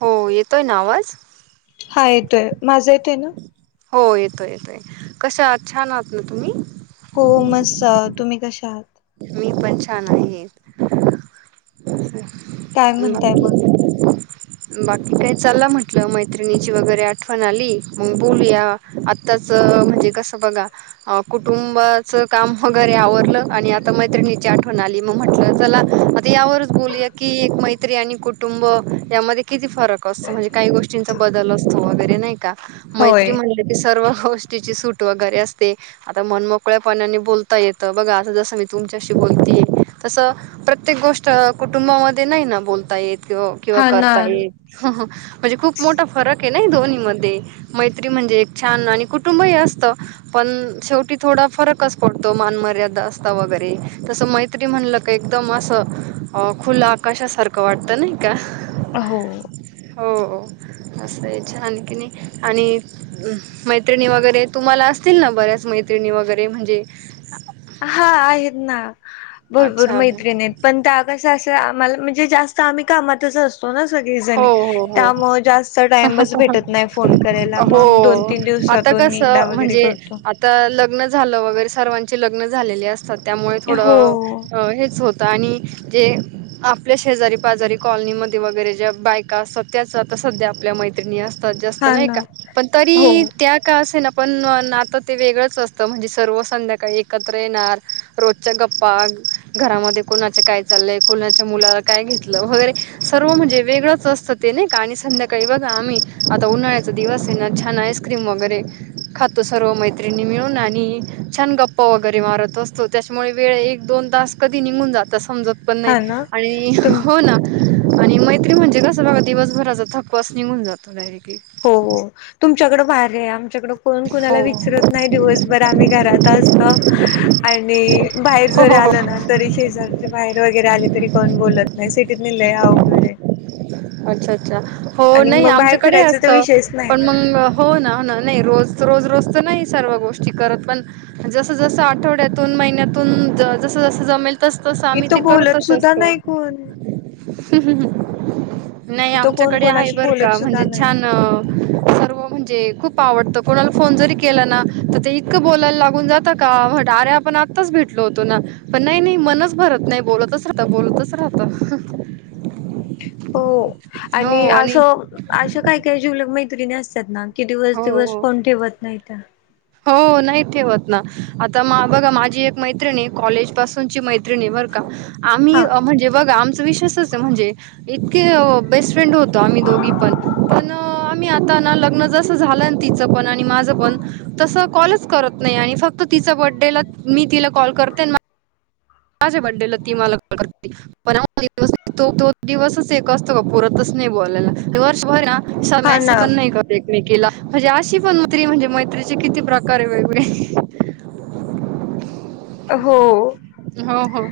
हो येतोय ना आवाज? हा येतोय. माझा येतोय ना? हो येतोय येतोय. कशा आहात? छान आहात ना तुम्ही? हो मस्त तुम्ही कशा आहात? मी पण छान आहे. हा काय म्हणताय मग बाकी बाकी काय चला म्हंटलं मैत्रिणीची वगैरे आठवण आली मग बोलूया. आत्ताच म्हणजे, कसं बघा अ कुटुंबाचं काम वगैरे आवरलं आणि आ तर मैत्रिणीची आठवण आली. मग म्हटलं चला आता यावरच बोलूया की, एक मैत्री आणि कु.. टुंब यामध्ये किती फरक असतो. म्हणजे काही गोष्टींचा बदल असतो वगैरे नाही का? मैत्री होय म्हणलं की, सर्व गोष्टीची सूट वगैरे असते. आता मनमोकळ्यापणाने बोलता येतं बघा आता जस मी तुमच्याशी बोलतीये मी तसं प्रत्येक गोष्ट कुटुंबामध्ये नाही ना बोलता येत. किंवा किंवा हा ना करता येे, म्हणजे खूप मोठा फरक ए ना दोन्ही मध्ये मैत्री म्हणजे एक छान आणि कुटुंबही असतं पण शेवटी थोडा फरकच पडतो. मानमर्यादा अस.. ते वगैरे तसं मैत्री म्हणल की, एकदम असं खुलं आकाशासारखं ख वाटतं नाही का? हो हो मस्तय छान ए की नही आणि मैत्रिणी वगैरे तुम्हाला असतील ना बऱ्याच मैत्रिणी वगैरे म्हणजे हा आहेत ना भरपूर अच्छा मैत्रिणीयेत. पण त्या कशा अशा आम्हाला म्हणजे जास्त आम्ही कामातच अस.. तो न सगळी जणी हो हो हो त्यामुळे जास्त टाइमच भेटत नाही फोन करायला हो मग दोन तीन दिवसात तो न एकदा वगैरे करतो. तर लग्न झालं वगैरे सर्वांची लग्न झालेली असतात त्यामुळे थोडं हो अ हेच होत आणि जे आपल्या शेजारी पाजारी कॉलनीमध्ये वगैरे ज्या बायका असतात त्याच आता सध्या आपल्या मै असतात जास्त हा नाही ना का पण हो तरी त्या का असेना पण नातं ते वेगळंच असतं म्हणजे सर्व संध्याकाळी एकत्र येणार रोजच्या गप्पा घरामध्ये कोणाचे काय चाललंय कोणाच्या मुलाला काय घेतलं होय रे सर्व म्हणजे वेगळंच असतं ते नाही का आणि संध्याकाळी बघा आम्ही आता उन्हाळ्याचा दिवस आहे ना छान आईस्क्रीम वगैरे खातो सर्व मैत्रिणी मिळून आणि छान गप्पा वगैरे मारत असतो. त्याच्यामुळे वेळ एक दोन तास कधी निघून जात समजत पण नाही हा ना आणि तुम हो ना आणि म ते म्हणजे कसं बघा दिवसभराचा थकवास निघून जातो डयरेक्टीली. हो हो तुमच्याकडं भारी आहे आमच्याकड कोण कुणाला हो विचरत नाही दिवसभर आम्ही घरात असतो आणि बाहेर हो जरी हो हो आलो ना तरी शेजारचे बाहेर वगैरे आले तरी कोण बोलत नाही सिटीतनी लय अवघड आहे. अच्छा अच्छा हो आणि नाही मग बाहेर आमच्याकडे फिरायचा असत तर विषयच नाही पण मग हो ना ना नाही रोजच रोज रोज तर नाही सर्व गोष्टी करत पण जस जस आठवड्यातून महिन्यातून जस जसं जमेल तस तस आम्ही ते इथं बोलत करतच सुद्धा असतो. नाही कोण नाही इथं कोण आमच्याकडे आहे कोणाशी बरं बोलत का सुद्धा म्हणजे नाही छान हो म्हणजे खूप आवडत कोणाला फोन जरी केला ना तर ते इतकं बोलायला लागून जात का बट अरे पण आत्ताच भेटलो होतो ना पण नाही नाही मनच भरत नाही बोलतच राहत बोलतच राहत. हो आणि असं अशा काही काही जिवलग मैत्रिणी असतात ना, कि दिवस हो, दिवस हो. फोन ठेवत नाही त्या हो नाही ठेवत ना आता बघा माझी एक मैत्रिणी कॉलेज पासूनची मैत्रिणी बर का आम्ही हा म्हणजे बघा आमच विश्वासच आहे म्हणजे इतके बेस्ट फ्रेंड होतो आम्ही दोघी पण पण मी आता ना लग्न जसं झालं तिचं पण आणि माझं पण तस कॉलच करत नाही आणि फक्त तिचा बर्डेला मी तिला कॉल करते. माझ्या बर्थडे ती मला कॉल करते. पण तो तो दिवसच एक असतो का पुरतच नाही बोलायला वर्षभर ना सधा हा मॅसेज ना पण नाही करत. एकमकीला म्हणजे अशी पण मैत्री म्हणजे मैत्रीचे किती प्रकार आहे वेगवेगळे हो हो हो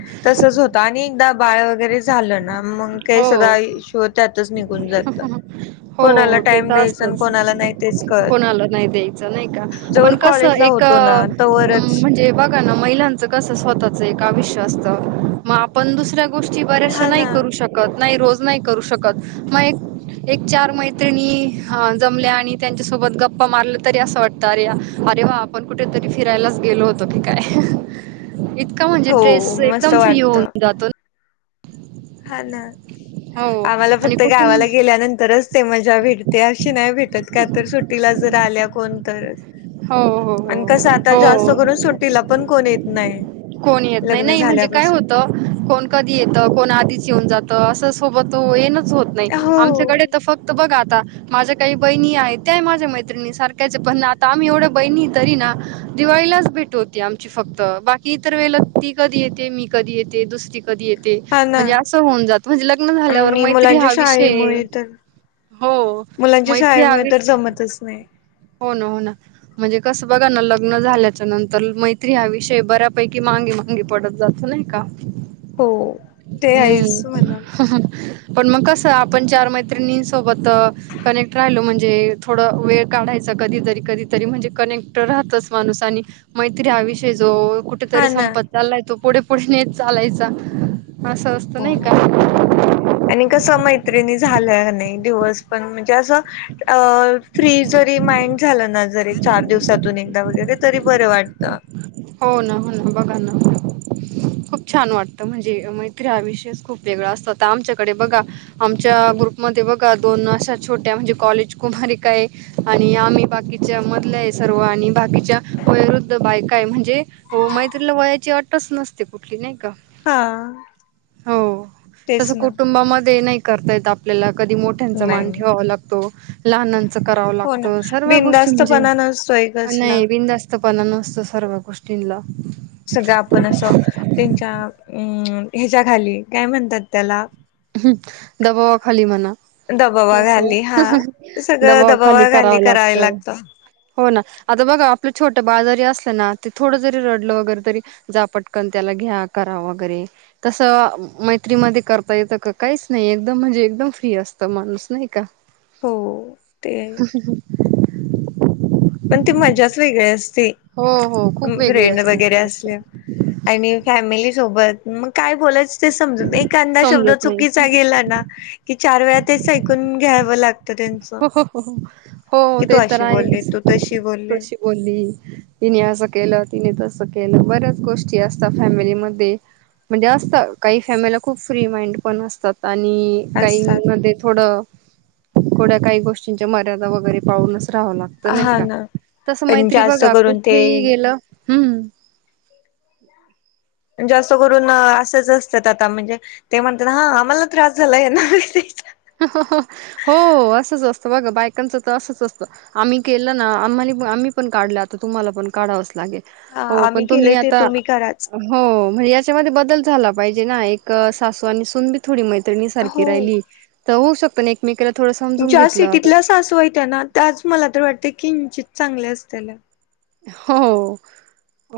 कानियकदा बाळ वगैरे झालं ना मग काही हो, सग हो. इशू त्यातच निघून जात कोणाला हो ते टाइम तर द्याय. कोणाला नाही द्यायचं नाही का जोवर पण कस कॉलेजला एक होतो ना तोवरच म्हणजे बघा ना महिलांचं कस स्वतःच एक आयुष्य असत मग आपण दुसऱ्या ची बऱ्याचश हा नाही ना करू शकत नाही रोज नाही करू शकत मग एक एक चार मैत्रिणी हा जमल्या आणि त्यांच्यासोबत गप्पा मारलं तरी असं वाटतं अरे अरे वा पण कुठेतरी फिरायलाच गेलो होतो की काय इतका म्हणजे हो ट्रेस मस्त एकदम फ्री वाटत होऊन जात. हा ना हो आम्हाला आणि फक्त कुटुंब गावाला गेल्यानंतरच ते मजा विहरीत ते अशी नाही भेटत का? तर सुट्टीला जर आल्या कोण तरच हो हो हो. आणि कसं आता जास्त हो. करून सुट्टीला पण कोण येत नाही. कोण येत नाही लग्न नाही म्हणजे काय झाल्यापासून होत कोण कधी येतं कोण आधीच येऊन जातं असं सोबत येनच होत नाही. हो आमच्याकडे तर फक्त त बघ आता माझ्या काही बहिणी आहेत. त्याय माझ्या मैत्रिणी सारख्याचे पण आता आम्ही एवढ्या बहिणी तरी ना दिवाळीलाच भेट होते आमची फक्त बाकी इतर वेळेला ती कधी येते मी कधी येते दुसरी कधी येते हा ना म्हणजे असं होऊन जात म्हणजे लग्न झाल्यावर आणि मैत्री मुलांच्या हा विषय शाळेमुळे तर हो मुलांच्या मैत्री हा शाळेमुळे तर विषय जमतच नाही. हो न हो ना. म्हणजे कसं बघा ना, लग्न झाल्याच्या नंतर मैत्री हा विषय बऱ्यापैकी मांगे मागे पडत जातो नाही. का? हो. ते आहेच हम् म्हणा ह.. पण मग कसं आपण चार मैत्रिणी सोबत कनेक्ट राहिलो म्हणजे थोडं वेळ काढायच. चं कधीतरी कधीतरी म्हणजे कनेक्ट राहतंच माणूस आणि मैत्री हा विषय जो कुठ कुठेतरी हा ना. संपत चाललाय तो पुढे पुढे नेत चालायचा असं असतं नाही हो. का? आणि कसं मैत्रिणी झाल्या नाही दिवस पण म्हणजे असं अ फ्री जरी माइंड झालं ना, जरी चार दिवसातून एकदा वगैरे तरी बरं वाटतं. होन होन बघान खूप छान वाटतं म्हणजे फ्राविषयस खूप वेगळा असतो. आता आमच्याकडे बघा आमच्या ग्रुपमध्ये बघा दोन अशा छोट्या म्हणजे कॉलेज कुमारीका आहे. आणि आम्ही बाकीच्या मधल्या आहे सर्व आणि बाकीच्या वयवृद्ध बायका काय म्हणजे हो मैत्रीला वयाची अटच नसते कुठली नाही का? हा हो तसं तेच ना. कुटुंबामध्ये नाही करता येत आपल्याला कधी मोठ त्यांचा नाही. मान नाही ठेवावा लागतो. लहानांचं कराव लागतं सर्व गोष्टी म्हणजे बनाना स्वंयगसला मुक्तपणा नसतो सर्व गोष्टींला सगळं आपण असं त्यांच्या अं ह्याच्या खाली काय म्हणतात त्याला ह् दबावाखाली म्हना दबावा असं खाली हा. सगळं दबावाखाली दबावा कराव खाली करायला लागतं. होना, आता बघा आपलं छोटं बाळ जरी असलं ना, ते थोडं जरी रडलं वगैरे तरी जा पटकन त्याला घ्या करा वगैरे तसं मैत्रीमध्ये कर [unintelligible] काहीस नाही एकदम म्हणजे एकदम फ्री असतं माणूस नाही का? हो. ते आहे. ह ह, पण ती मजाच वेगळी असते. हो हो खूप वेगळी फ्रेंड असते वगैरे ती मज्जा असल्यावर आणि फॅमिली सोबत मग काय बोलायचं ते समजून एखादा शब्द समजत नाही. चुकीचा गेला ना, की चार वेळा तेच ऐकून घ्यावं लाग ते त्यांच हो हो हो हो की तू ते तर अशी बोलली, आहेच. तू तशी बोलली. कशी बोलली. तिने असं केलं, तिने तसं केलं, बऱ्याच गोष्टी असतात फॅमिलीमध्ये. म्हणजे असतं काही फॅमिल्या खूप फ्री माइंड पण असतात आणि काही असतात मध्ये थोडं थोड्या काही गोष्टींच्या मर्यादा वगैरे पाहूनच रहाव लागतं. नाही हा का? ना तस पण मैत्री जास्त बघा करून कुठेही ते गेलं हम् जास्त करून असंच असत्यात आता म्हणजे ते म्हणतात हा आम्हाला त्रास झाला आहे यांना [unintelligible] हो असंच असत बघा बायकांचं तर असंच असतं आम्ही केलं ना आम्हाला आम्ही पण काढलं आता तुम्हाला पण काढावंच लागेल. हा हो आम्ही पण केले तुम्ही ते आता कराच हो म्हणजे याच्यामध्ये बदल झाला पाहिजे ना एक सासू आणि सून थोडी मैत्रिणीसारखी हो राहिली तर होऊ शकत न एकमेकीला थोडस ज्या सिटीतल्या सासू आहेत ना त्याच मला तर वाटतय किंचित चांगल्या असतील हो,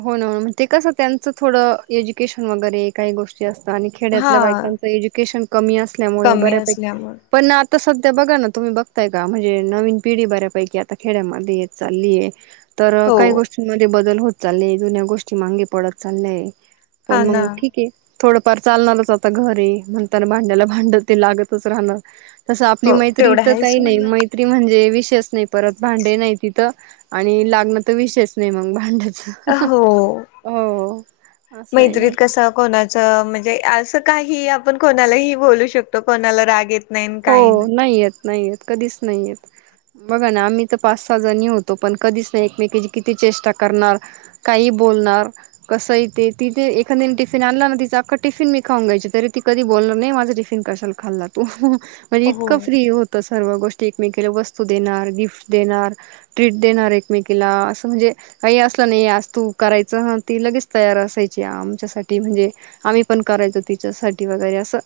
हो ना हो ते कसं त्यांचं थोडं एज्युकेशन वगैरे एक काही गोष्टी असतात आणि हा खेड्यातल्या बायकांच एज्युकेशन कमी असल्यामुळे कमी बऱ्यापैकी असल्यामुळे पण आता सध्या बघा ना तुम्ही बघताय का म्हणजे नवीन पिढी बऱ्यापैकी आता खेड्यामध्ये चालली आहे तर हो काही गोष्टींमध्ये बदल होत चाललाय जुन्या गोष्टी मगे पडत चालल्यात हा पण ना मग ठीक आहे. थोडंफार चालणारच आता घर आहे म्हणताना भांड्याला भांड ते लागतच राहणं. तसं आपली हो मैत्री तेवढं तर आहेच काही नाही म्हणा मै म्हणजे विशेष नाही परत भांडे नाही तिथ आणि म त विषयच नाही मग भांड्याच, हो हो असं नाही का कोणाच म्हणजे असं काही आपण कोणालाही बोलू शकतो कोणाला राग येत नाही काही हो नाही नाही येत नाही येत कधीच नाही येत. बघा ना आम्ही तर पाच सहा जणी होतो पण कधीच नाही एकमेकीची किती चेष्टा करणार काहीही बोलणार कस इथे तिथे एखादीने टिफिन आणला ना तिचं अख्ख टिफीन मी खाऊन घ्यायची तरी कधी बोलणार नाही माझं टिफिन कशाला खाल्ला तू म्हणजे हो इतकं फ्री होत तर सर्व गोष्टी एकमेकला वस्तू देणार, गिफ्ट देणार ट्रीट देणार एकमेकीला असं म्हणजे काही असलं नाही आज तू करायच ती लगेच तयार असायची आमच्यासाठी म्हणजे आम्ही पण करायचो तिच्यासाठी वगैरे असं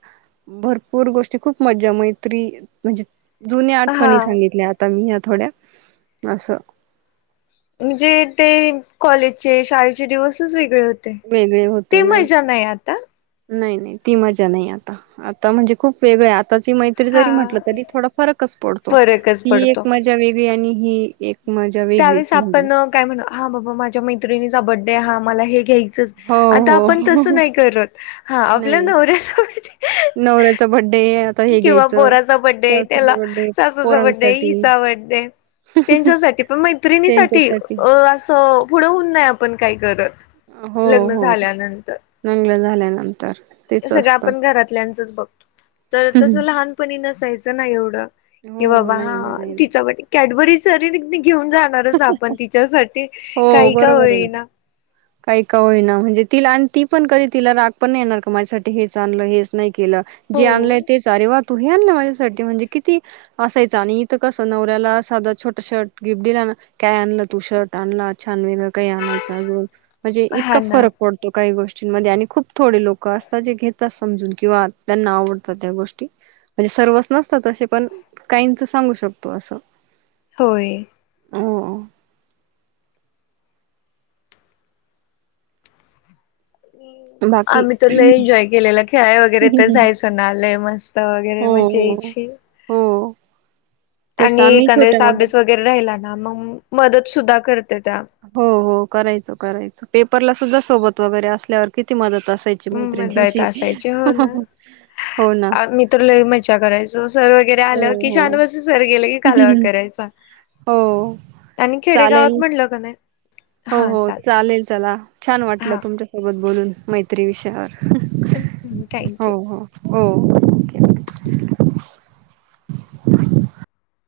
भरपूर गोष्टी खूप मज्जा मैत्री म्हणजे जुन्या हा आठवणी सांगितल्या आता मी ह्या थोड्या अस. म्हणजे ते कॉलेजचे शाळेचे दिवसच वेगळे होते. वेगळे ते होते मज्जा नाही आता. नाही नाही ती मजा नाही आता, आता म्हणजे खूप वेगळे आहे त हा जरी म्हटलं तरी थोडा फरकच पडतो फरकच ती पडतो एक मजा वेगळी आणि ही एक मजा वेगळीच त्यावेळेस म्हणजे. आपण काय म्हण हा बाबा माझ्या मैत्रिणीचा बर्थडे हा मला हे घ्यायच हो आता आपण तस हो नाही करत हा आपल्या नाही नवऱ्यास नवऱ्याचा बड्डे हे किंवा घ्यायचं बोराचा बड्डे सासूचा त्याला बड्डे सासूचा बड्डे पोरांसाठी हिचा बड्डे त्यांच्यासाठी पण मैत्रिणीसाठी त्यांच्यासाठी असं पुढं होन नाही आपण काय करत हो लग्न हो, झाल्यानंतर लग्न झाल्यानंतर. हे तेच सगळं आपण असतं घरातल्यांचच बघतो तर तसं लहानपणी नसायचं ना एवढं. की हो बाबा नाही ना नाही ना तिचा [unintelligible] कॅडबरी सरी घेऊन जाणारच आपण तिच्यासाठी हो काही का बरोबर आहे होई ना. काही का होईना म्हणजे तिला आणि ती पण कधी तिला राग पण नाही येणार का माझ्यासाठी हेच आणलं हेच नाही केलं. हो जे आणलंय ते स रे वाह तूही आणला माझ्यासाठीठी म्हणजे किती असायच आणि इथं कसं नवऱ्याला साधा छोटा छोट गिफ्ट दिला ना काय आणलं तू शर्ट आणला छान वेगळं काही आणायच अजून म्हणजे इतका हा ना फरक पडत तो काही गोष्टींमध्ये आणि खूप थोडे लोक असतात जे घेतात समजून किंवा त्यांना आवडतात त्या गोष्टी म्हणजे सर्वच नसतात ते पण काहींच सांगू शकतो असं. होय. हो ब. आम्ही त लई एन्जॉय केलेला खेळाय वगैरे हो तर जायचो नालय मस्त वगैरे मजा हो याची हो. तेच आणि आम्ही छोट्या एखाद्या मोठ्या अभ्यास वगैरे राहिला ना मग मदत सुद्धा करते त्या. हो हो करायचो करायच पेपरला सुद्धा सोबत वगैरे असल्यावर किती मदत असायची. मदत मैत्रिणींची असायची हो ना. हो ना. मी तर लई मज्जा करायचो सर वगैरे हो आलं की हो शांत बसून सर गेलं की कालवा करायचा. हो आणि खेडेगावात चालेल म्हटलं का नाही. हो हा हो चालत चालेल चला छान वाटलं हा तुमच्यासोबत बोलून मैत्री विषयावर. थँक्यू. हो हो हो.